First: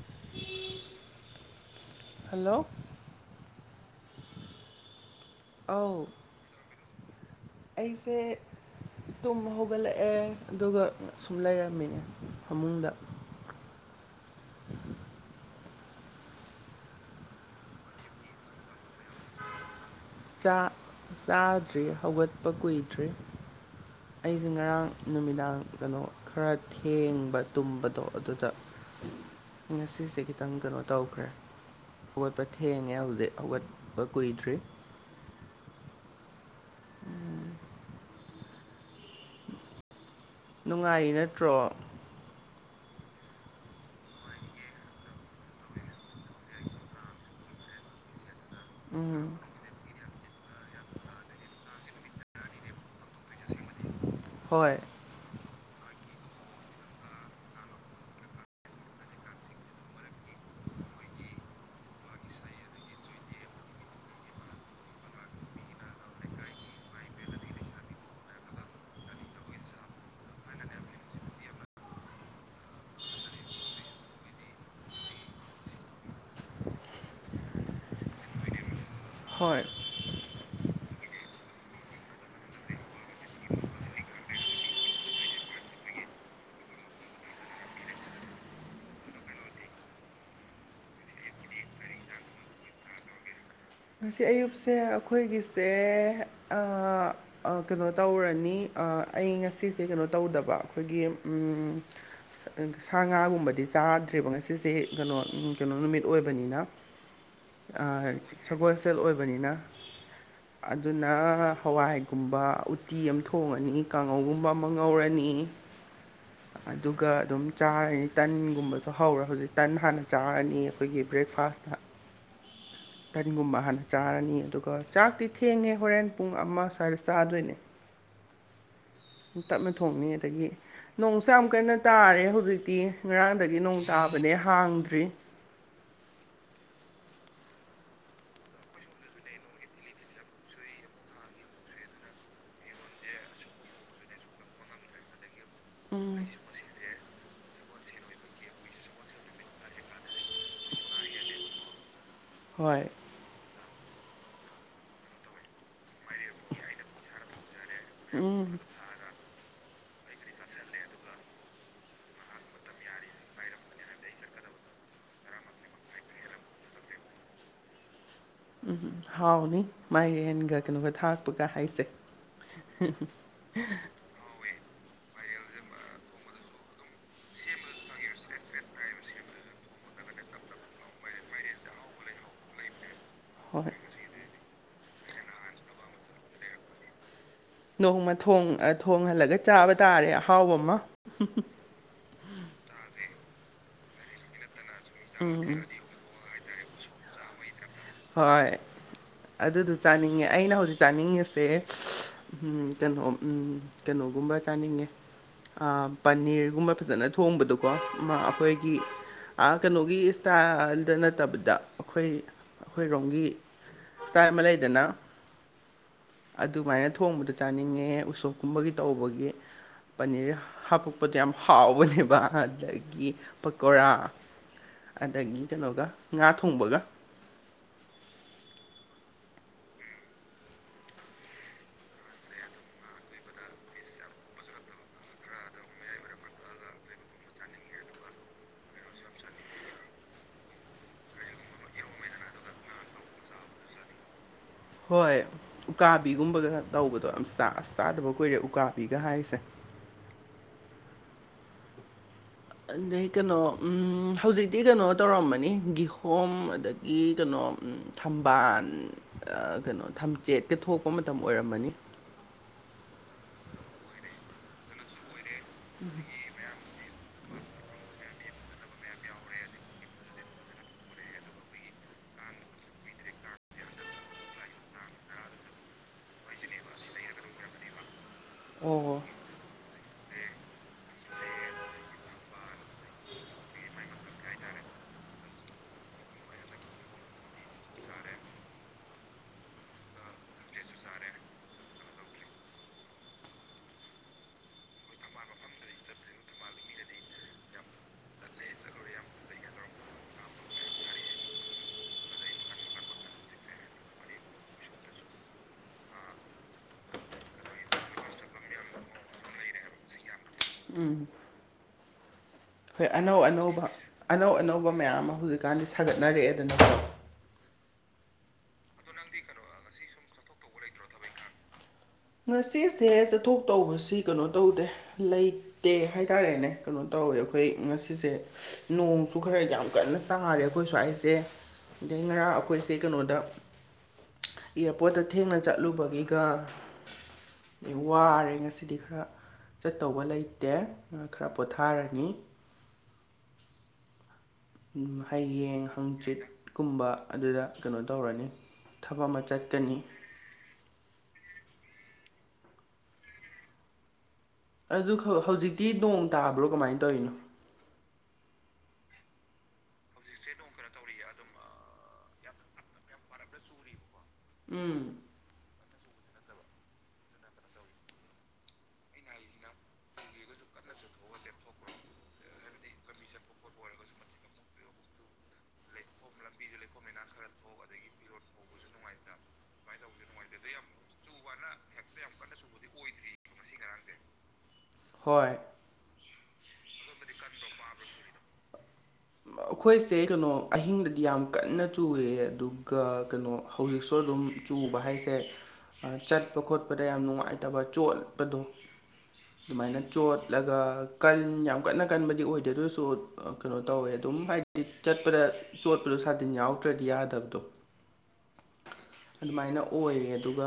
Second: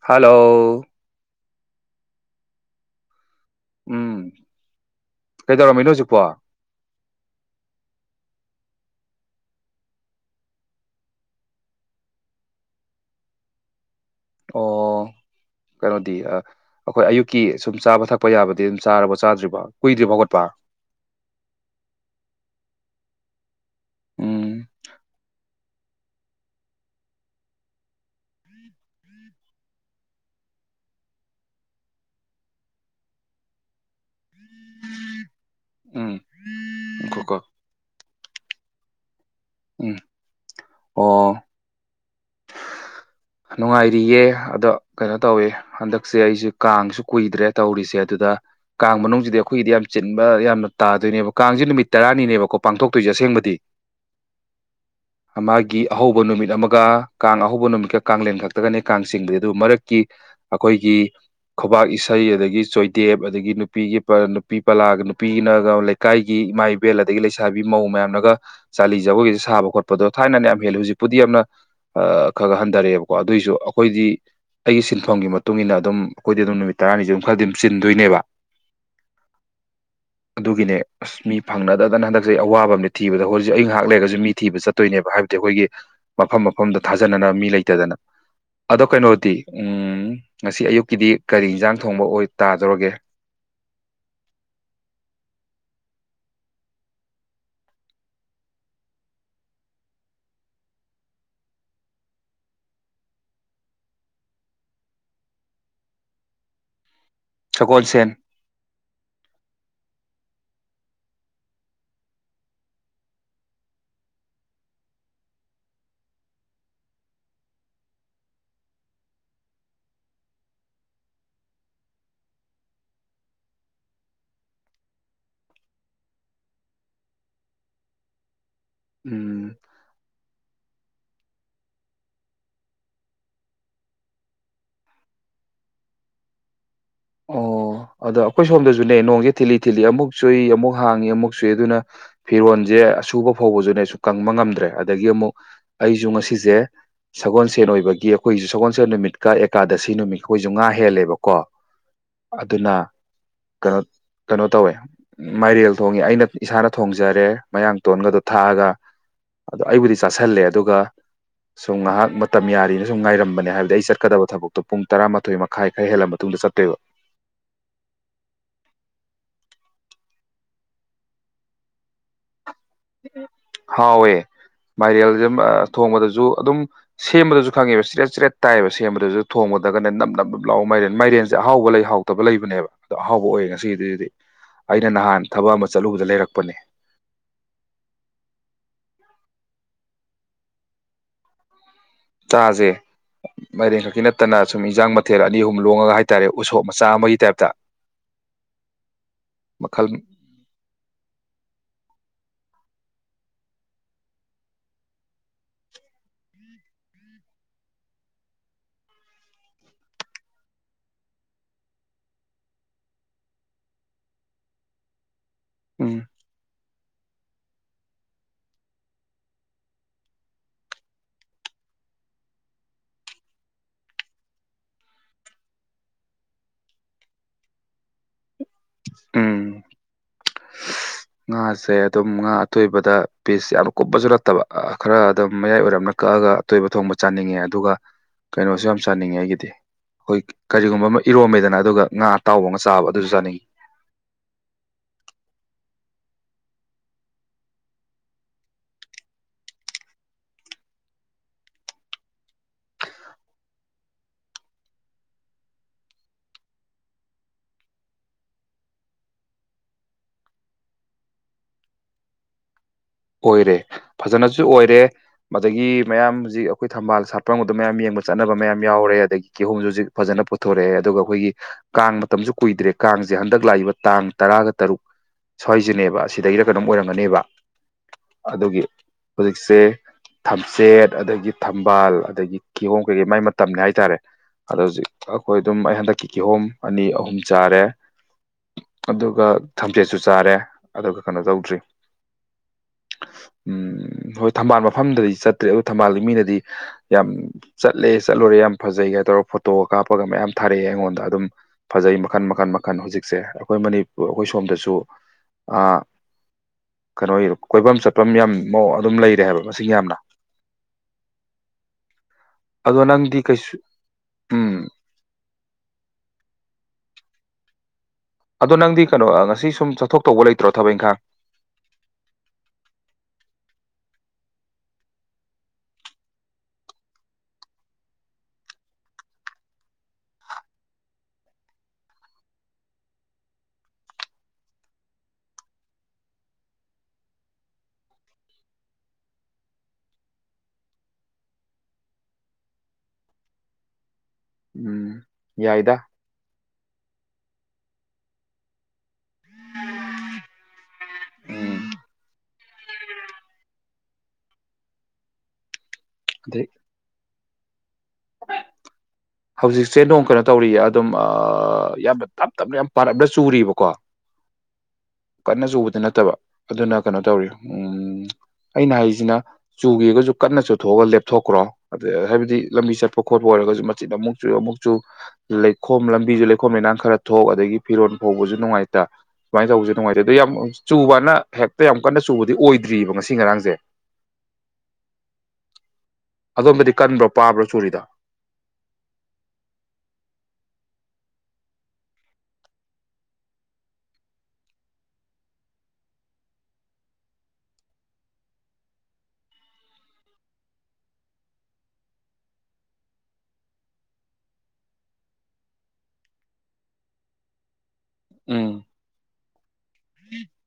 hello hello ꯎꯝ ꯀꯩꯗꯧꯔꯝꯃꯤꯅꯣ ꯑꯧ ꯍꯧꯖꯤꯛꯄꯨ ꯑꯩꯁꯦ ꯇꯨꯝꯕ ꯍꯧꯒꯠꯂꯛꯑꯦ ꯑꯗꯨꯒ ꯁꯨꯝ ꯂꯩꯔꯝꯃꯤꯅꯦ ꯐꯃꯨꯡꯗ ꯑꯣ ꯀꯩꯅꯣꯗꯤ ꯑꯩꯈꯣꯏ ꯑꯌꯨꯛꯀꯤ ꯁꯨꯝ ꯆꯥꯕ ꯊꯛꯄ ꯌꯥꯕꯗꯤ ꯑꯗꯨꯝ ꯆꯥꯔꯕꫭ ꯆꯥꯗ꯭ꯔꯤꯕꫭ ꯀꯨꯏꯗ꯭ꯔꯤꯕꫭ ꯍꯥꯎꯒꯠꯄ ꯑꯥ ꯆꯥꯗ꯭ꯔꯤ ꯍꯧꯒꯠꯄ ꯀꯨꯏꯗꯔꯤ ꯑꯩꯁꯨ ꯎꯝ ꯉꯔꯥꯡ ꯅꯨꯃꯤꯗꯥꯡ ꯀꯩꯅꯣ ꯈꯔ ꯊꯦꯡꯕ ꯇꯨꯝꯕꯗꯣ ꯑꯗꯨꯗ ꯉꯁꯤꯁꯦ ꯈꯤꯇꯪ ꯀꯩꯅꯣ ꯇꯧꯈ꯭ꯔꯦ ꯍꯧꯒꯠꯄ ꯊꯦꯡꯉꯦ ꯍꯧꯖꯤꯛ ꯍꯧꯒꯠꯄ ꯀꯨꯏꯗ꯭ꯔꯤ ꯎꯝ ꯉꯥꯏꯈꯣꯀꯣ ꯎꯝ ꯅꯨꯡꯉꯥꯏꯔꯤ ꯑꯣ ꯅꯠꯇ꯭ꯔꯣ ꯅꯨꯡꯉꯥꯏꯔꯤꯌꯦ ꯑꯗꫭ ꯀꯩꯅꯣ ꯇꯧꯋꯦ ꯍꯟꯗꯛꯁꯦ ꯑꯩꯁꯦ ꯀꯥꯡꯁꯨ ꯀꯨꯏꯗ꯭ꯔꯦ ꯇꯧꯔꯤꯁꯦ ꯑꯗꯨꯗ ꯀꯥꯡ ꯃꯅꯨꯡꯁꯤꯗꯤ ꯑꯩꯈꯣꯏꯒꯤꯗꯤ ꯌꯥꯝ ꯆꯤꯟꯕ ꯌꯥꯝꯅ ꯇꯥꯗꯣꯏꯅꯦꯕ ꯀꯥꯡꯁꯦ ꯅꯨꯃꯤꯠ ꯇꯔꯥꯅꯤꯅꯦꯕꯀꯣ ꯄꯥꯡꯊꯣꯛꯇꯣꯏꯁꯦ ꯑꯁꯦꯡꯕꯗꯤ ꯍꯣꯏ ꯃꯥꯒꯤ ꯑꯍꯧꯕ ꯅꯨꯃꯤꯠ ꯑꯃꯒ ꯀꯥꯡ ꯑꯍꯧꯕ ꯅꯨꯃꯤꯠꯀ ꯀꯥꯡꯂꯦꯟ ꯈꯛꯇꯒꯅꯦ ꯀꯥꯡ ꯆꯤꯡꯕꯗꯤ ꯑꯗꯨ ꯃꯔꯛꯀꯤ ꯑꯩꯈꯣꯏꯒꯤ ꯈꯨꯕꯥꯛ ꯏꯁꯩ ꯑꯗꯥꯒꯤ ꯆꯣꯏꯗꯦꯞ ꯑꯗꯥꯒꯤ ꯅꯨꯄꯤꯒꯤ ꯄꯥꯜ ꯅꯨꯄꯤ ꯄꯂꯥꯒ ꯅꯨꯄꯤꯅꯒ ꯀꯥꯏꯒꯤ ꯏꯃꯥ ꯏꯕꯦꯜ ꯑꯗꯥꯒꯤ ꯂꯩꯁꯥꯕꯤ ꯃꯧ ꯃꯌꯥꯝꯅꯒ ꯆꯥꯂꯤ ꯖꯒꯒꯤꯁꯦ ꯁꯥꯕ ꯈꯣꯠꯄꯗꯣ ꯊꯥꯏꯅ ꯌꯥꯝ ꯍꯦꯜꯂꯦ ꯍꯧꯖꯤꯛꯄꯨꯗꯤ ꯌꯥꯝꯅ ꯈꯔ ꯈꯔ ꯍꯟꯊꯔꯛꯑꯦꯕ ꯀꯣ ꯑꯗꯨꯑꯣꯏꯁꯨ ꯑꯩꯈꯣꯏꯗꯤ ꯑꯩꯒꯤ ꯁꯤꯟꯐꯝꯒꯤ ꯃꯇꯨꯡꯏꯟꯅ ꯑꯗꯨꯝ ꯑꯩꯈꯣꯏꯗꯤ ꯑꯗꯨꯝ ꯅꯨꯃꯤꯠ ꯇꯔꯥꯅꯤꯁꯨ ꯑꯗꯨꯝ ꯈꯔꯗꯤ ꯑꯗꯨꯝ ꯆꯤꯟꯗꯣꯏꯅꯦꯕ ꯍꯣꯏ ꯑꯗꯨꯒꯤꯅꯦ ꯑꯁ ꯃꯤ ꯐꯪꯅꯗꯗꯅ ꯍꯟꯗꯛꯁꯦ ꯑꯋꯥꯕ ꯑꯃ ꯊꯤꯕꯗ ꯍꯧꯖꯤꯛ ꯑꯩ ꯉꯥꯏꯍꯥꯛ ꯂꯩꯔꯒꯁꯨ ꯃꯤ ꯊꯤꯕ ꯆꯠꯇꯣꯏꯅꯦꯕ ꯍꯥꯏꯕꯗꯤ ꯑꯩꯈꯣꯏꯒꯤ ꯃꯐꯝ ꯃꯐꯝꯗꯨ ꯊꯥꯖꯅꯅꯕ ꯃꯤ ꯂꯩꯇꯗꯅ ꯑꯗꯣ ꯀꯩꯅꯣꯗꯤ ꯎ ꯉꯁꯤ ꯑꯌꯨꯛꯀꯤꯗꯤ ꯀꯔꯤ ꯏꯟꯖꯥꯡ ꯊꯣꯡꯕ ꯑꯣꯏ ꯇꯥꯗꯧꯔꯒꯦ ꯉꯁꯤ ꯑꯌꯨꯛꯁꯦ ꯑꯩꯈꯣꯏꯒꯤꯁꯦ ꯑꯥ ꯑꯥ ꯀꯩꯅꯣ ꯇꯧꯔꯅꯤ ꯑꯥ ꯑꯩ ꯉꯁꯤꯁꯦ ꯀꯩꯅꯣ ꯇꯧꯗꯕ ꯑꯩꯈꯣꯏꯒꯤ ꯁꯥ ꯉꯥꯒꯨꯝꯕꯗꯤ ꯆꯥꯗ꯭ꯦꯔꯤꯕ ꯉꯁꯤꯁꯦ ꯀꯩꯅꯣ ꯀꯩꯅꯣ ꯅꯨꯃꯤꯠ ꯑꯣꯏꯕꯅꯤꯅ [inaudible] ꯑꯥ ꯁꯒꯣꯜꯁꯦꯜ ꯑꯣꯏꯕꯅꯤꯅ [inaudible] ꯑꯗꯨꯅ ꯍꯋꯥꯏꯒꯨꯝꯕ ꯎꯠꯇꯤ ꯑꯃ ꯊꯣꯡꯉꯅꯤ ꯀꯥꯡꯉꯧꯒꯨꯝꯕ ꯑꯃ ꯉꯧꯔꯅꯤ [inaudible] ꯑꯗꯨꯒ ꯑꯗꯨꯝ ꯆꯥꯔꯅꯤ ꯇꯟꯒꯨꯝꯕꯁꯨ ꯍꯧꯔ ꯍꯧꯖꯤꯛ ꯇꯟ ꯍꯥꯟꯅ ꯆꯥꯔꯅꯤ ꯑꯩꯈꯣꯏꯒꯤ ꯕ꯭ꯔꯦꯛꯐꯥꯁꯇ ꯇꯟꯒꯨꯝꯕ ꯍꯥꯟꯅ ꯆꯥꯔꯅꯤ ꯑꯗꯨꯒ ꯆꯥꯛꯇꯤ ꯊꯦꯡꯉꯦ ꯍꯣꯔꯦꯟ ꯄꯨꯡ ꯑꯃ ꯁ꯭ꯋꯥꯏꯗ ꯆꯥꯗꯨꯏꯅꯦ ꯎꯝ ꯇꯞꯅ ꯊꯣꯡꯅꯤ ꯑꯗꯥꯒꯤ ꯅꯣꯡꯁꯨ ꯌꯥꯝ ꯀꯟꯅ ꯇꯥꯔꯦ ꯍꯧꯖꯤꯛꯇꯤ ꯉꯔꯥꯡꯗꯒꯤ ꯅꯣꯡ ꯇꯥꯕꯅꯦ ꯍꯥꯡꯗ꯭ꯔꯤ ꯑꯣ ꯑꯗꯥ ꯑꯩꯈꯣꯏ ꯁꯣꯝꯗꯁꯨꯅꯦ ꯅꯣꯡꯁꯦ ꯊꯤꯜꯂꯤ ꯊꯤꯜꯂꯤ ꯑꯃꯨꯛ ꯆꯨꯏ ꯑꯃꯨꯛ ꯍꯥꯡꯏꯤ ꯑꯃꯨꯛ ꯆꯨꯏ ꯑꯗꯨꯅ ꯐꯤꯔꯣꯟꯜꯁꯦ ꯑꯁꯨꯕ ꯐꯥꯎꯕꯁꯨꯅꯦꯁꯨ ꯀꯪꯕ ꯉꯝꯗ꯭ꯔꯦ ꯑꯗꯒꯤ ꯑꯃꯨꯛ ꯑꯩꯁꯨ ꯉꯁꯤꯁꯦ ꯁꯒꯣꯜꯁꯦꯟ ꯑꯣꯏꯕꯒꯤ ꯑꯩꯈꯣꯏꯁꯨ ꯁꯒꯣꯜꯁꯦꯟ ꯅꯨꯃꯤꯠꯀ ꯑꯦꯀꯥꯗꯁꯤ ꯅꯨꯃꯤꯠ ꯑꯩꯈꯣꯏꯁꯨ ꯉꯥ ꯍꯦꯜꯂꯦꯕꯀꯣ ꯑꯗꯨꯅ ꯍꯣꯏ ꯀꯩꯅꯣ ꯀꯩꯅꯣ ꯇꯧꯋꯦ ꯃꯥꯏꯔꯦꯜ ꯊꯣꯡꯉꯤ ꯑꯩꯅ ꯏꯁꯥꯅ ꯊꯣꯡꯖꯔꯦ ꯃꯌꯥꯡ ꯇꯣꯟꯒꯗꯣ ꯊꯥꯛꯑꯒ ꯑꯗꯣ ꯑꯩꯕꯨꯗꯤ ꯆꯥꯥꯁꯜꯂꯦ ꯑꯗꯨꯒ ꯁꯨꯝ ꯉꯥꯏꯍꯥꯛ ꯃꯇꯝ ꯌꯥꯔꯤꯅ ꯁꯨꯝ ꯉꯥꯏꯔꯝꯕꯅꯦ ꯍꯥꯏꯕꯗꯤ ꯑꯩ ꯆ ꯆꯠꯀꯗꯕ ꯊꯕꯛꯇꯣ ꯄꯨꯡ ꯇꯔꯥꯃꯥꯊꯣꯏ ꯃꯈꯥꯏ ꯈꯔ ꯍꯦꯜꯂ ꯃꯇꯨꯡꯗ ꯆꯠꯇꯣꯏꯕ ꯎꯝ ꯍꯥꯎꯅꯤ ꯃꯥꯏꯔꯦꯟꯒ ꯀꯩꯅꯣꯒ ꯊꯥꯛꯛꯄꯒ ꯍꯥꯏꯁꯦ ꯍꯥꯎꯋꯦ ꯃꯥꯏꯔꯦꯜꯁꯦ ꯊꯣꯡꯕꯗꯁꯨ ꯑꯗꯨꯝ ꯁꯦꯝꯕꯗꯁꯨ ꯈꯪꯉꯦꯕ ꯆꯔꯠ ꯆꯤꯔꯦꯠ ꯇꯥꯏꯌꯦꯕ ꯁꯦꯝꯕꯗꯁꯨ ꯊꯣꯡꯒꯗꯒꯅꯦ ꯅꯝ ꯅꯞ ꯅꯞ ꯂꯥꯛꯑꯣ ꯃꯥꯏꯔꯦꯟ ꯃꯥꯏꯔꯦꯟꯁꯦ ꯑꯍꯥꯎꯕ ꯂꯩꯍꯥꯎꯗꯕ ꯂꯩꯕꯅꯦꯕ ꯑꯗꯣ ꯑꯍꯥꯎꯕ ꯑꯣꯏꯌꯦ ꯍꯣꯏ ꯉꯁꯤꯗꯨꯗꯤ ꯑꯩꯅ ꯅꯍꯥꯟ ꯊꯕꯛ ꯑꯃ ꯆꯠꯂꯨꯕꯗ ꯂꯩꯔꯛꯄꯅꯦ ꯅꯣꯡꯃ ꯊꯣꯡꯍꯜꯂꯒ ꯆꯥꯕ ꯇꯥꯔꯦ ꯑꯍꯥꯎꯕ ꯑꯃ ꯆꯥꯁꯦ ꯃꯔꯦꯡ ꯈꯛꯀꯤ ꯅꯠꯇꯅ ꯁꯨꯝ ꯏꯟꯖꯥꯡ ꯃꯊꯦꯜ ꯑꯅꯤ ꯑꯍꯨꯝ ꯂꯣꯡꯉꯒ ꯍꯥꯏꯦ ꯍꯥꯏꯇꯥꯔꯦ ꯎꯁꯣꯞ ꯃꯆꯥ ꯑꯃꯒꯤ ꯇꯥꯏꯞꯇ ꯍꯣꯏ ꯑꯗꯨꯗꯨ ꯃꯈꯜ ꯆꯥꯅꯤꯡꯉꯦ ꯑꯩꯅ ꯍꯧꯖꯤꯛ ꯆꯥꯅꯤꯡꯉꯤꯁꯦ ꯀꯩꯅꯣ ꯀꯩꯅꯣꯒꯨꯝꯕ ꯆꯥꯅꯤꯡꯉꯦ ꯄꯅꯤꯔꯒꯨꯝꯕ ꯐꯖꯅ ꯊꯣꯡꯕꯗꯀꯣ ꯑꯩꯈꯣꯏꯒꯤ ꯀꯩꯅꯣꯒꯤ ꯏꯁꯇꯥꯏꯜꯗ ꯅꯠꯇꯕꯗ ꯑꯩꯈꯣꯏ ꯑꯩꯈꯣꯏꯔꯣꯝꯒꯤ ꯏꯁꯇꯥꯏꯞ ꯑꯃ ꯂꯩꯗꯅ ꯎꯝ ꯑꯗꯨꯃꯥꯏꯅ ꯊꯣꯡꯕꯗ ꯆꯥꯅꯤꯡꯉꯦ ꯎꯁꯣꯞꯀꯨꯝꯕꯒꯤ ꯇꯧꯕꯒꯤ ꯄꯅꯤꯔ ꯍꯥꯄꯛꯄꯗꯣ ꯌꯥꯝ ꯍꯥꯎꯕꯅꯦꯕ ꯑꯗꯒꯤ ꯄꯀꯣꯔꯥ ꯑꯗꯒꯤ ꯀꯩꯅꯣꯒ ꯉꯥ ꯊꯣꯡꯕꯒ ꯎꯝ ꯉꯥꯁꯦ ꯑꯗꯨꯝ ꯉꯥ ꯑꯊꯣꯏꯕꯗ ꯄꯤꯁ ꯌꯥꯝ ꯀꯨꯞꯕꯁꯨ ꯅꯠꯇꯕ ꯈꯔ ꯑꯗꯨꯝ ꯃꯌꯥꯏ ꯑꯣꯏꯔꯝꯅ ꯀꯛꯑꯒ ꯑꯇꯣꯏꯕ ꯊꯣꯡꯕ ꯆꯥꯅꯤꯡꯉꯦ ꯑꯗꯨꯒ ꯀꯩꯅꯣꯁꯨ ꯌꯥꯝ ꯆꯥꯅꯤꯡꯉꯦ ꯑꯩꯒꯤꯗꯤ ꯑꯩꯈꯣꯏ ꯀꯔꯤꯒꯨꯝꯕ ꯑꯃ ꯏꯔꯣꯝꯃꯦꯗꯅ ꯑꯗꯨꯒ ꯉꯥ ꯑꯇꯥꯎꯕ ꯑꯃ ꯆꯥꯕ ꯑꯗꯨꯁꯨ ꯆꯥꯅꯤꯡꯉꯤ ꯍꯣꯏ ꯎꯀꯥꯕꯤꯒꯨꯝꯕꯒ ꯇꯧꯕꯗꯣ ꯌꯥꯝ ꯆꯥ ꯆꯥꯗꯕ ꯀꯨꯏꯔꯦ ꯎꯀꯥꯕꯤꯒ ꯍꯥꯏꯁꯦ ꯑꯗꯩ ꯀꯩꯅꯣ ꯎꯝ ꯍꯧꯖꯤꯛꯇꯤ ꯀꯩꯅꯣ ꯇꯧꯔꯝꯃꯅꯤ ꯒꯤꯍꯣꯝ ꯑꯗꯒꯤ ꯀꯩꯅꯣ ꯊꯝꯕꯥꯜ ꯀꯩꯅꯣ ꯊꯝꯆꯦꯠꯀ ꯊꯣꯛꯄ ꯃꯇꯝ ꯑꯣꯏꯔꯝꯃꯅꯤ ꯑꯣꯏꯔꯦ ꯐꯖꯅꯁꯨ ꯑꯣꯏꯔꯦ ꯑꯗꯒꯤ ꯃꯌꯥꯝ ꯍꯧꯖꯤꯛ ꯑꯩꯈꯣꯏ ꯊꯝꯕꯥꯜ ꯁꯥꯠꯄ ꯑꯗꯨꯝ ꯃꯌꯥꯝ ꯌꯦꯡꯕ ꯆꯠꯅꯕ ꯃꯌꯥꯝ ꯌꯥꯎꯔꯦ ꯑꯗꯒꯤ ꯀꯤꯍꯣꯝꯁꯨ ꯍꯧꯖꯤꯛ ꯐꯖꯅ ꯄꯨꯊꯣꯔꯛꯑꯦ ꯑꯗꯨꯒ ꯑꯩꯈꯣꯏꯒꯤ ꯀꯥꯡ ꯃꯇꯝꯁꯨ ꯀꯨꯏꯗ꯭ꯔꯦ ꯀꯥꯡꯁꯦ ꯍꯟꯗꯛ ꯂꯥꯛꯏꯕ ꯇꯥꯡ ꯇꯔꯥꯒ ꯇꯔꯨꯛ ꯁ꯭ꯋꯥꯏꯁꯤꯅꯦꯕ ꯑꯁꯤꯗꯒꯤꯔ ꯀꯩꯅꯣꯝ ꯑꯣꯏꯔꯝꯒꯅꯦꯕ ꯑꯗꯨꯒꯤ ꯑꯣ ꯍꯧꯖꯤꯛꯁꯦ ꯊꯝꯆꯦꯠ ꯑꯗꯒꯤ ꯊꯝꯕꯥꯜ ꯑꯗꯒꯤ ꯀꯤꯍꯣꯝ ꯀꯩꯀꯩ ꯃꯥꯏ ꯃꯇꯝꯅꯦ ꯍꯥꯏꯇꯥꯔꯦ ꯑꯗꯣ ꯍꯧꯖꯤꯛ ꯑꯩꯈꯣꯏ ꯑꯗꯨꯝ ꯑꯩ ꯍꯟꯗꯛꯀꯤ ꯀꯤꯍꯣꯝ ꯑꯅꯤ ꯑꯍꯨꯝ ꯆꯥꯔꯦ ꯑꯗꯨꯒ ꯊꯝꯆꯦꯠꯁꯨ ꯆꯥꯔꯦ ꯑꯗꯨꯒ ꯀꯩꯅꯣ ꯇꯧꯗ꯭ꯔꯤ ꯎꯝ ꯍꯣꯏ ꯊꯝꯕꯥꯜ ꯃꯐꯝꯗꯗꯤ ꯆꯠꯇ꯭ꯔꯦ ꯑꯗꯣ ꯊꯝꯕꯥꯜꯗꯤ ꯃꯤꯅꯗꯤ ꯌꯥꯝ ꯆꯠꯂꯦ ꯆꯠꯂꯨꯔꯦ ꯌꯥꯝ ꯐꯖꯩꯒ ꯇꯧꯔꯒ ꯐꯣꯇꯣꯒ ꯀꯥꯞꯄꯒ ꯃꯌꯥꯝ ꯊꯥꯔꯛꯑꯦ ꯑꯩꯉꯣꯟꯗ ꯑꯗꯨꯝ ꯐꯖꯩ ꯃꯈꯜ ꯃꯈꯜ ꯃꯈꯜ ꯍꯧꯖꯤꯛꯁꯦ ꯑꯩꯈꯣꯏ ꯃꯅꯤꯄꯨꯔ ꯑꯩꯈꯣꯏ ꯁꯣꯝꯗꯁꯨ ꯀꯩꯅꯣ ꯀꯣꯏꯕꯝ ꯆꯠꯄꯝ ꯌꯥꯝꯑꯣ ꯑꯗꯨꯝ ꯂꯩꯔꯦ ꯍꯥꯏꯕ ꯃꯁꯤꯡ ꯌꯥꯝꯅ ꯎꯝ ꯑꯗꯣ ꯍꯣꯏ ꯅꯪꯗꯤ ꯑꯅꯧ ꯀꯩꯁꯨ ꯑꯅꯧꯕ ꯑꯅꯧ ꯎꯝ ꯑꯅꯧꯕ ꯃꯌꯥꯝ ꯑꯃ ꯍꯧꯖꯤꯛꯀꯥꯟꯗꯤ ꯁꯥꯒꯠꯅꯔꯛꯑꯦ ꯗꯅꯀꯣ ꯑꯗꯣ ꯅꯪꯗꯤ ꯀꯩꯅꯣ ꯉꯁꯤ ꯁꯨꯝ ꯆꯠꯊꯣꯛ ꯇꯧꯕ ꯂꯩꯇ꯭ꯔꯣ ꯊꯕꯛꯏꯟꯈꯥꯡ ꯉꯁꯤꯁꯦ ꯆꯠꯊꯣꯛ ꯇꯧꯕꯁꯤ ꯀꯩꯅꯣ ꯇꯧꯗꯦ ꯂꯩ ꯇꯦ ꯍꯥꯏꯇꯥꯔꯦꯅꯦ ꯀꯩꯅꯣ ꯇꯧꯋꯦ ꯑꯩꯈꯣꯏ ꯉꯁꯤꯁꯦ ꯅꯣꯡꯁꯨ ꯈꯔ ꯌꯥꯝ ꯀꯟꯅ ꯇꯥꯔꯦ ꯑꯩꯈꯣꯏ ꯁ꯭ꯋꯥꯏꯁꯦ ꯑꯗꯩ ꯉꯔꯥꯡ ꯑꯩꯈꯣꯏꯁꯦ ꯀꯩꯅꯣꯗ ꯏꯌꯥꯔꯄꯣꯔꯠꯇ ꯊꯦꯡꯅ ꯆꯠꯂꯨꯕꯒꯤꯒ ꯋꯥꯔꯦ ꯉꯁꯤꯗꯤ ꯈꯔ ꯆꯠꯇꯧꯕ ꯂꯩꯇꯦ ꯈꯔ ꯄꯣꯊꯥꯔꯅꯤ ꯎꯝ ꯍꯌꯦꯡ ꯌꯥꯏꯗ ꯍꯪꯆꯤꯠ ꯀꯨꯝꯕ ꯑꯗꯨꯗ ꯀꯩꯅꯣ ꯇꯧꯔꯅꯤ ꯊꯕꯛ ꯑꯃ ꯆꯠꯀꯅꯤ ꯎꯝ ꯑꯗꯨ ꯈꯛ ꯍꯧꯖꯤꯛꯇꯤ ꯅꯣꯡ ꯑꯗꯩ ꯇꯥꯕ꯭ꯔꯣ ꯀꯃꯥꯏꯅ ꯇꯧꯔꯤꯅꯣ ꯍꯧꯖꯤꯛꯁꯦ ꯅꯣꯡ ꯀꯩꯅꯣ ꯇꯧꯔꯤꯌꯦ ꯑꯗꯨꯝ ꯑ ꯌꯥꯝꯅ ꯇꯞ ꯇꯞꯅ ꯌꯥꯝ ꯄꯥꯔꯞꯅ ꯆꯨꯔꯤꯕꯀꯣ ꯎꯝ ꯀꯟꯅ ꯆꯨꯕꯗꯤ ꯅꯠꯇꯕ ꯑꯗꯨꯅ ꯀꯩꯅꯣ ꯇꯧꯔꯤ ꯎꯝ ꯑꯩꯅ ꯍꯥꯏꯖꯤꯅ ꯆꯨꯒꯦꯒꯁꯨ ꯀꯟꯅ ꯆꯨꯊꯣꯛꯑꯒ ꯂꯦꯞꯊꯣꯛꯈ꯭ꯔꯣ ꯑꯗ ꯍꯥꯏꯕꯗꯤ ꯂꯝꯕꯤ ꯆꯠꯄ ꯈꯣꯠꯄ ꯑꯣꯏꯔꯒꯁꯨ ꯁꯤꯗ ꯑꯃꯨꯛꯆꯨ ꯑꯃꯨꯛꯆꯨ ꯂꯩꯈꯣꯝ ꯂꯝꯕꯤꯁꯨ ꯂꯩꯈꯣꯝ ꯂꯩꯅꯥꯡ ꯈꯔ ꯊꯣꯛ ꯑꯗꯒꯤ ꯐꯤꯔꯣꯟꯜ ꯐꯥꯎꯕꯁꯨ ꯅꯨꯡꯉꯥꯏꯇ ꯁꯨꯃꯥꯏꯅ ꯇꯧꯕꯁꯦ ꯅꯨꯡꯉꯥꯏꯇꯦ ꯑꯗꯣ ꯌꯥꯝ ꯆꯨꯕꯅ ꯍꯦꯛꯇ ꯌꯥꯝ ꯀꯟꯅ ꯆꯨꯕꯗꯤ ꯑꯣꯏꯗ꯭ꯔꯤꯕ ꯉꯁꯤ ꯉꯔꯥꯡꯁꯦ ꯍꯣꯏ ꯑꯗꯣꯝꯝꯕꯗꯤ ꯀꯟꯕ꯭ꯔꯣ ꯄꯥꯕ꯭ꯔꯣ ꯆꯨꯔꯤꯗꯣ ꯑꯩꯈꯣꯏꯁꯦ ꯀꯩꯅꯣ ꯑꯍꯤꯡꯗꯗꯤ ꯌꯥꯝ ꯀꯟꯅ ꯆꯨꯏꯌꯦ ꯑꯗꯨꯒ ꯀꯩꯅꯣ ꯍꯧꯖꯤꯛꯁꯨ ꯑꯗꯨꯝ ꯆꯨꯕ ꯍꯥꯏꯁꯦ ꯆꯠꯄ ꯈꯣꯠꯄꯗ ꯌꯥꯝ ꯅꯨꯡꯉꯥꯏꯇꯕ ꯆꯣꯠꯄꯗꯣ ꯑꯗꯨꯃꯥꯏꯅ ꯆꯣꯠꯂꯒ ꯀꯟ ꯌꯥꯝ ꯀꯟꯅ ꯀꯟꯕꯗꯤ ꯑꯣꯏꯗꯦ ꯑꯗꯨ ꯑꯣꯏꯔꯁꯨ ꯀꯩꯅꯣ ꯇꯧꯋꯦ ꯑꯗꯨꯝ ꯍꯥꯏꯗꯤ ꯆꯠꯄꯗ ꯆꯣꯠꯄꯗꯣ ꯁꯥꯇꯤꯟ ꯌꯥꯎꯗ꯭ꯔꯗꯤ ꯌꯥꯗꯕꯗꯣ ꯎꯝ ꯑꯗꯨꯃꯥꯏꯅ ꯑꯣꯏꯌꯦ ꯑꯗꯨꯒ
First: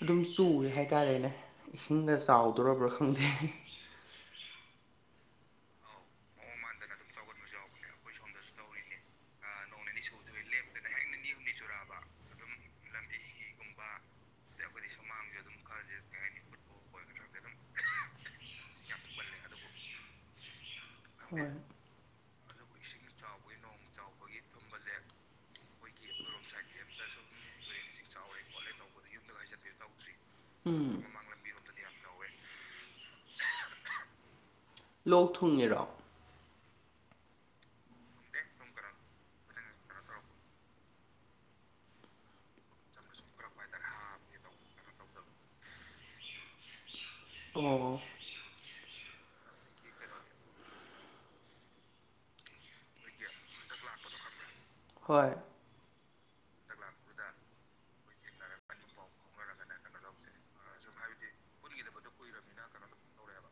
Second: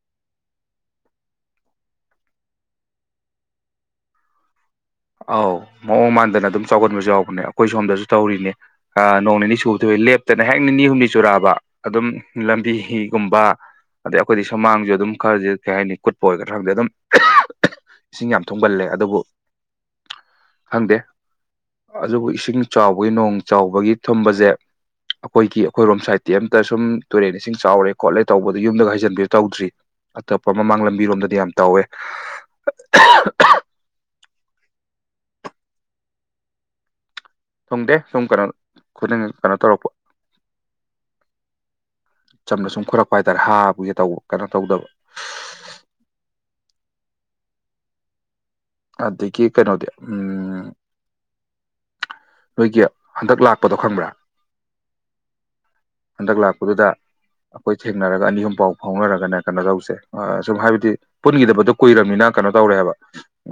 ꯑꯗꯨꯝ ꯆꯨꯔꯦ ꯍꯥꯏꯇꯥꯥꯔꯦꯅꯦ ꯏꯁꯤꯡꯒ ꯆꯥꯎꯗꯔꯕ꯭ꯔꯥ ꯈꯪꯗꯦ ꯑꯧ ꯃꯑꯣꯡ ꯃꯥꯟꯗꯅ ꯑꯗꯨꯝ ꯆꯥꯎꯒꯟꯕꯁꯨ ꯌꯥꯎꯕꯅꯦ ꯑꯩꯈꯣꯏ ꯁꯣꯝꯗꯁꯨ ꯇꯧꯔꯤꯅꯦ ꯅꯣꯡ ꯅꯤꯅꯤ ꯆꯨꯕꯗꯣ ꯂꯦꯞꯇꯅ ꯍꯦꯛ ꯅꯤꯅꯤ ꯍꯨꯝꯅꯤ ꯆꯨꯔꯥꯕ ꯑꯗꯨꯝ ꯂꯝꯕꯤ ꯍꯤꯒꯨꯝꯕ ꯑꯗꯩ ꯑꯩꯈꯣꯏꯗꯤ ꯁꯨꯃꯥꯡꯖꯨ ꯑꯗꯨꯝ ꯈꯔꯗꯤ ꯀꯩ ꯍꯥꯏꯅꯤ ꯀꯨꯠꯄ ꯑꯣꯏꯒꯗ꯭ꯔꯥ ꯈꯡꯗꯦ ꯑꯗꯨꯝ ꯏꯁꯤꯡ ꯌꯥꯝ ꯊꯨꯝꯒꯜꯂꯦ ꯑꯗꯨꯕꯨ ꯈꯪꯗꯦ ꯍꯣꯢ ꯑꯗꯨꯕꯨ ꯏꯁꯤꯡ ꯆꯥꯎꯕꯒꯤ ꯅꯣꯡ ꯆꯥꯎꯕꯒꯤ ꯊꯨꯝꯕꯖꯦ ꯑꯩꯈꯣꯏꯒꯤ ꯑꯩꯈꯣꯏꯔꯣꯝ ꯁꯥꯏꯠꯇꯤ ꯑꯝꯇ ꯁꯨꯝ ꯇꯨꯔꯦꯟ ꯏꯁꯤꯡ ꯆꯥꯎꯔꯦ ꯈꯣꯠꯂꯦ ꯇꯧꯕꯗ ꯌꯨꯝꯗꯒ ꯍꯩꯖꯤꯟꯕꯤꯌ ꯇꯧꯗ꯭ꯔꯤ ꯑꯇꯣꯞꯄ ꯃꯃꯥꯡ ꯎꯝ ꯂꯝꯕꯤꯔꯣꯝꯗꯗꯤ ꯌꯥꯝ ꯇꯧꯋꯦ ꯂꯣꯛ ꯊꯨꯡꯉꯤꯔꯣ ꯊꯣꯡꯗꯦ ꯁꯨꯝ ꯀꯩꯅꯣ ꯈꯨꯗꯤꯡ ꯀꯩꯅꯣ ꯇꯧꯔꯛꯄ ꯆꯝꯅ ꯁꯨꯝ ꯈꯣꯏꯔꯛꯄ ꯍꯥꯏꯇꯥꯔꯦ ꯍꯥꯕꯒꯤ ꯇꯧꯕ ꯀꯩꯅꯣ ꯇꯧꯗꯕ ꯑꯣ ꯑꯗꯒꯤ ꯀꯩꯅꯣꯗꯤ ꯎꯝ ꯅꯣꯏꯒꯤ ꯍꯟꯗꯛ ꯂꯥꯛꯄꯗꯣ ꯈꯪꯕ꯭ꯔꯥ ꯍꯣꯏ ꯍꯟꯗꯛ ꯂꯥꯛꯄꯗꯨꯗ ꯑꯩꯈꯣꯏ ꯊꯦꯡꯅꯔꯒ ꯑꯅꯤ ꯑꯍꯨꯝ ꯄꯥꯎ ꯐꯥꯎꯅꯔꯒꯅꯦ ꯀꯩꯅꯣ ꯇꯧꯁꯦ ꯁꯨꯝ ꯍꯥꯏꯕꯗꯤ ꯄꯨꯟꯈꯤꯗꯕꯗꯣ ꯀꯨꯏꯔꯕꯅꯤꯅ ꯀꯩꯅꯣ ꯇꯧꯔꯦ ꯍꯥꯏꯕ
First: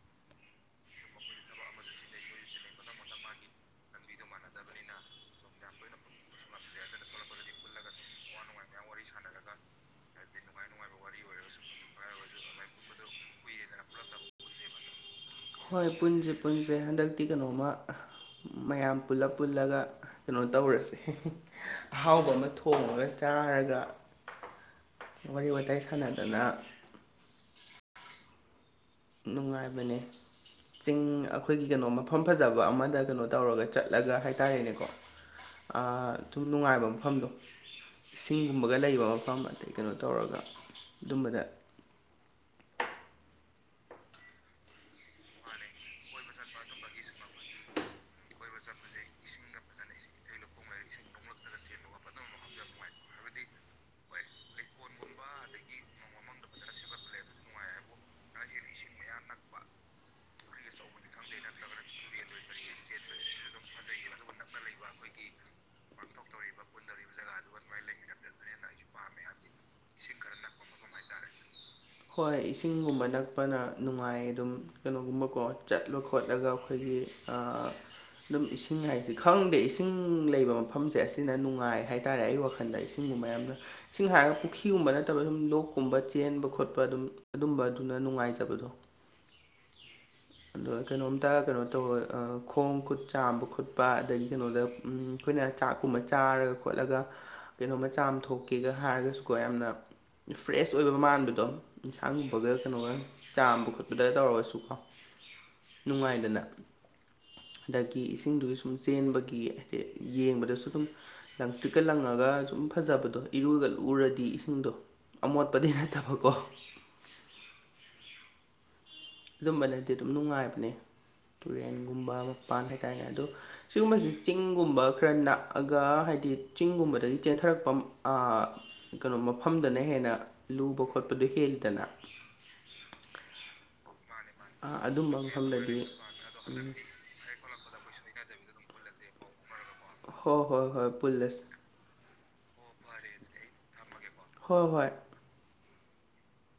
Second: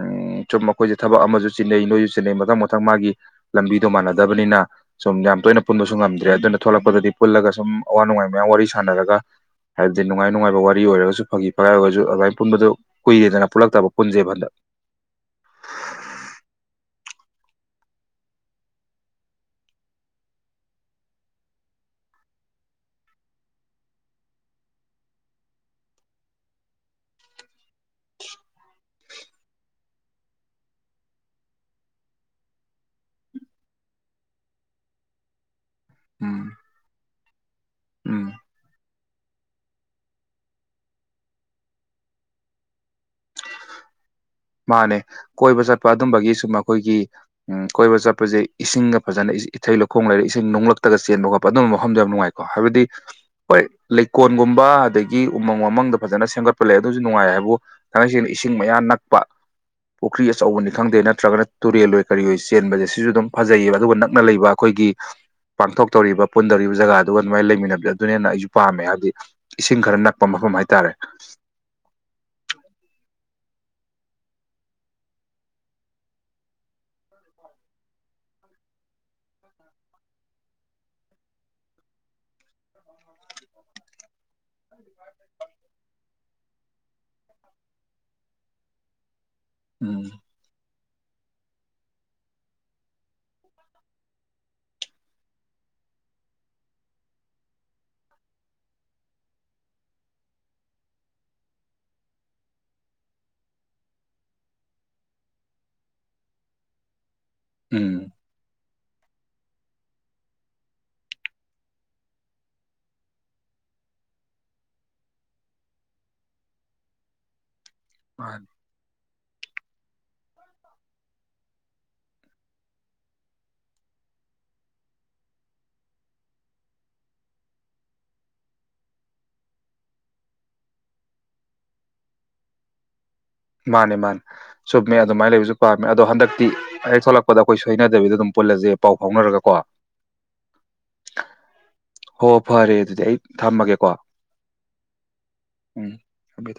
ꯎꯝ ꯁꯨꯝ ꯃꯈꯣꯏꯁꯦ ꯊꯕꯛ ꯑꯃꯁꯨ ꯆꯤꯟꯅꯩ ꯅꯣꯏꯁꯨ ꯆꯤꯟꯅꯩ ꯃꯊꯪ ꯃꯊꯪ ꯃꯥꯒꯤ ꯂꯝꯕꯤꯗꯣ ꯃꯥꯟꯅꯗꯕꯅꯤꯅ ꯁꯨꯝ ꯌꯥꯝ ꯇꯣꯏꯅ ꯄꯨꯟꯕꯁꯨ ꯉꯝꯗ꯭ꯔꯦ ꯑꯗꯨꯅ ꯊꯣꯛꯂꯛꯄꯗꯗꯤ ꯄꯨꯜꯂꯒ ꯁꯨꯝ ꯑꯋꯥ ꯅꯨꯡꯉꯥꯏ ꯃꯌꯥꯝ ꯋꯥꯔꯤ ꯁꯥꯟꯅꯔꯒ ꯍꯥꯏꯕꯗꯤ ꯅꯨꯡꯉꯥꯏ ꯅꯨꯡꯉꯥꯏꯕ ꯋꯥꯔꯤ ꯑꯣꯏꯔꯒꯁꯨ ꯐꯥꯒꯤ ꯐꯒꯥꯏꯔꯒꯁꯨ ꯑꯗꯨꯃꯥꯏꯅ ꯄꯨꯟꯕꯗꯨ ꯀꯨꯏꯔꯦꯗꯅ ꯄꯨꯜꯂꯛꯇꯕ ꯄꯨꯟꯖꯦꯕꯟꯗꯛ ꯍꯣꯏ ꯄꯨꯟꯁꯦ ꯄꯨꯟꯁꯦ ꯍꯟꯗꯛꯇꯤ ꯀꯩꯅꯣꯃ ꯃꯌꯥꯝ ꯄꯨꯜꯂ ꯄꯨꯜꯂꯒ ꯀꯩꯅꯣ ꯇꯧꯔꯁꯦ ꯑꯍꯥꯎꯕ ꯑꯃ ꯊꯣꯡꯉꯒ ꯆꯥꯔꯒ ꯋꯥꯔꯤ ꯋꯥꯋꯇꯥꯏ ꯁꯥꯟꯅꯗꯅ ꯅꯨꯡꯉꯥꯏꯕꯅꯦ ꯆꯤꯡ ꯑꯩꯈꯣꯏꯒꯤ ꯀꯩꯅꯣ ꯃꯐꯝ ꯐꯖꯕ ꯑꯃꯗ ꯀꯩꯅꯣ ꯇꯧꯔꯒ ꯆꯠꯂꯒ ꯍꯥꯏꯇꯥꯔꯦꯅꯦꯀꯣ [inaudible] ꯑꯗꯨꯝ ꯎꯝ ꯅꯨꯡꯉꯥꯏꯕ ꯃꯐꯝꯗꯣ ꯎꯝ ꯁꯤꯡꯒꯨꯝꯕꯒ ꯂꯩꯕ ꯃꯐꯝ ꯑꯇꯩ ꯀꯩꯅꯣ ꯇꯧꯔꯒ ꯑꯗꯨꯝꯕꯗ ꯃꯥꯅꯦ ꯀꯣꯏꯕ ꯆꯠꯄ ꯑꯗꯨꯝꯕꯒꯤ ꯁꯨꯝ ꯑꯩꯈꯣꯏꯒꯤ ꯎꯝ ꯀꯣꯏꯕ ꯆꯠꯄꯁꯦ ꯏꯁꯤꯡꯒ ꯐꯖꯅ ꯏꯊꯩ ꯂꯧꯈꯣꯡ ꯂꯩꯔꯦ ꯏꯁꯤꯡ ꯅꯣꯡꯂꯛꯇꯒ ꯆꯦꯟꯕ ꯈꯣꯠꯄ ꯑꯗꯨꯝꯕ ꯃꯐꯝꯗ ꯌꯥꯝ ꯅꯨꯡꯉꯥꯏ ꯀꯣ ꯍꯥꯏꯕꯗꯤ ꯍꯣꯏ ꯂꯩꯀꯣꯜꯒꯨꯝꯕ ꯑꯗꯒꯤ ꯎꯃꯪ ꯋꯥꯃꯪꯗ ꯐꯖꯅ ꯁꯦꯝꯒꯠꯄ ꯂꯩ ꯑꯗꯨꯁꯨ ꯅꯨꯡꯉꯥꯏ ꯍꯥꯏꯕꯨ ꯀꯗꯛꯁꯤꯅ ꯏꯁꯤꯡ ꯃꯌꯥ ꯅꯛꯄ ꯄꯨꯈ꯭ꯔꯤ ꯑꯆꯧꯕꯅꯤ ꯈꯪꯗꯦ ꯅꯠꯇ꯭ꯔꯒꯅ ꯇꯨꯔꯦꯜ ꯑꯣꯏꯣꯏ ꯀꯔꯤꯑꯣ ꯆꯦꯟꯕꯁꯦ ꯁꯤꯁꯨ ꯑꯗꯨꯝ ꯐꯖꯩꯌꯦꯕ ꯑꯗꯨꯒ ꯅꯛꯅ ꯂꯩꯕ ꯑꯩꯈꯣꯏꯒꯤ ꯄꯥꯡꯊꯣꯛꯇꯧꯔꯤꯕ ꯄꯨꯟꯗꯧꯔꯤꯕ ꯖꯒꯥꯗꯨꯒ ꯑꯗꯨꯃꯥꯏꯅ ꯂꯩꯃꯤꯟꯅꯕꯗꯣ ꯑꯗꯨꯅ ꯍꯦꯟꯅ ꯑꯩꯁꯨ ꯄꯥꯝꯃꯦ ꯍꯥꯏꯕꯗꯤ ꯏꯁꯤꯡ ꯈꯔ ꯅꯛꯄ ꯃꯐꯝ ꯍꯥꯏꯇꯥꯔꯦ ꯍꯣꯏ ꯏꯁꯤꯡꯒꯨꯝꯕ ꯅꯛꯄꯅ ꯅꯨꯡꯉꯥꯏ ꯑꯗꯨꯝ ꯀꯩꯅꯣꯒꯨꯝꯕꯀꯣ ꯆꯠꯂꯨ ꯈꯣꯠꯂꯒ ꯑꯩꯈꯣꯏꯒꯤ ꯑꯗꯨꯝ ꯏꯁꯤꯡ ꯍꯥꯏꯁꯦ ꯈꯪꯗꯦ ꯏꯁꯤꯡ ꯂꯩꯕ ꯃꯐꯝꯁꯦ ꯑꯁꯤꯅ ꯅꯨꯡꯉꯥꯏ ꯍꯥꯏꯇꯥꯔꯦ ꯑꯩ ꯋꯥꯈꯜꯗ ꯒꯨꯝꯕ ꯌꯥꯝ ꯏꯁꯤꯡ ꯍꯥꯏꯔꯒ ꯄꯨꯈ꯭ꯔꯤꯒꯨꯝꯕ ꯅꯠꯇꯕ ꯁꯨꯝ ꯂꯣꯛꯀꯨꯝꯕ ꯆꯦꯟꯕ ꯈꯣꯠꯄ ꯑꯗꯨꯝ ꯑꯗꯨꯝꯕ ꯑꯗꯨꯅ ꯅꯨꯡꯉꯥꯏꯖꯕꯗꯣ ꯎꯝ ꯑꯗꯣ ꯀꯩꯅꯣꯝꯇ ꯀꯩꯅꯣ ꯇꯧꯋ ꯈꯣꯡ ꯈꯨꯠ ꯆꯥꯝꯕ ꯈꯣꯠꯄ ꯑꯗꯒꯤ ꯀꯩꯅꯣꯗ ꯑꯩꯈꯣꯏꯅ ꯆꯥꯛꯀꯨꯝꯕ ꯆꯥꯔꯒ ꯈꯣꯠꯂꯒ ꯀꯩꯅꯣꯃ ꯆꯥꯝꯊꯣꯛꯀꯦꯒ ꯍꯥꯏꯔꯒꯁꯨꯀꯣ ꯌꯥꯝꯅ ꯐ꯭ꯔꯦꯁ ꯑꯣꯏꯕ ꯃꯥꯟꯕꯗꯣ ꯏꯟꯁꯥꯡꯒꯨꯝꯕꯒ ꯀꯩꯅꯣꯒ ꯆꯥꯝꯕ ꯈꯣꯠꯄꯗ ꯇꯧꯔꯒꯁꯨꯀꯣ ꯅꯨꯡꯉꯥꯏꯗꯅ ꯍꯟꯗꯛꯀꯤ ꯎꯝ ꯏꯁꯤꯡꯗꯨꯒꯤ ꯁꯨꯝ ꯆꯦꯟꯕꯒꯤ ꯍꯥꯏꯗꯤ ꯌꯦꯡꯕꯗꯁꯨ ꯑꯗꯨꯝ ꯂꯪꯇ꯭ꯔꯤꯛꯀ ꯂꯪꯉꯒ ꯁꯨꯝ ꯐꯖꯕꯗꯣ ꯏꯔꯨꯒ ꯂꯨꯔꯗꯤ ꯏꯁꯤꯡꯗꯣ ꯑꯃꯣꯠꯄꯗꯤ ꯅꯠꯇꯕꯀꯣ ꯑꯗꯨꯝꯕꯅꯗꯤ ꯑꯗꯨꯝ ꯅꯨꯡꯉꯥꯏꯕꯅꯦ ꯇꯨꯔꯦꯟꯒꯨꯝꯕ ꯃꯄꯥꯟ ꯍꯥꯏꯇꯥꯔꯦꯅꯦ ꯑꯗꯨꯗ ꯁꯤꯒꯨꯝꯕꯁꯤ ꯆꯤꯡꯒꯨꯝꯕ ꯈꯔ ꯅꯛꯑꯒ ꯍꯥꯏꯕꯗꯤ ꯆꯤꯡꯒꯨꯝꯕꯗꯒꯤ ꯆꯦꯟꯊꯔꯛꯄ ꯀꯩꯅꯣ ꯃꯐꯝꯗꯅ ꯍꯦꯟꯅ ꯂꯨꯕ ꯈꯣꯠꯄꯗꯣ ꯍꯦꯜꯂꯤꯗꯅ ꯃꯥꯅꯦ ꯃꯥꯅꯦ ꯆꯨꯝꯃꯦ ꯑꯗꯨꯝꯕ ꯑꯗꯨꯃꯥꯏꯅ ꯂꯩꯕꯁꯨ ꯃꯐꯝꯗꯗꯤ ꯄꯥꯝꯃꯦ ꯑꯗꯣ ꯍꯟꯗꯛꯇꯤ ꯑꯩ ꯊꯣꯛꯂꯛꯄ ꯄꯗ ꯑꯩꯈꯣꯏ ꯁꯣꯏꯅꯗꯕꯤꯗ ꯑꯗꯨꯝ ꯄꯨꯜꯂꯁꯦ ꯄꯥꯎ ꯐꯥꯎꯅꯔꯒ ꯀꯣ ꯍꯣꯏ ꯍꯣꯏ ꯍꯣꯏ ꯄꯨꯜꯂꯁꯤ ꯍꯣ ꯐꯔꯦ ꯑꯗꯨꯗꯤ ꯑꯩ ꯊꯝꯃꯒꯦꯀꯣ ꯍꯣꯏ ꯍꯣꯏ ꯎꯝ ꯊꯝꯃꯦ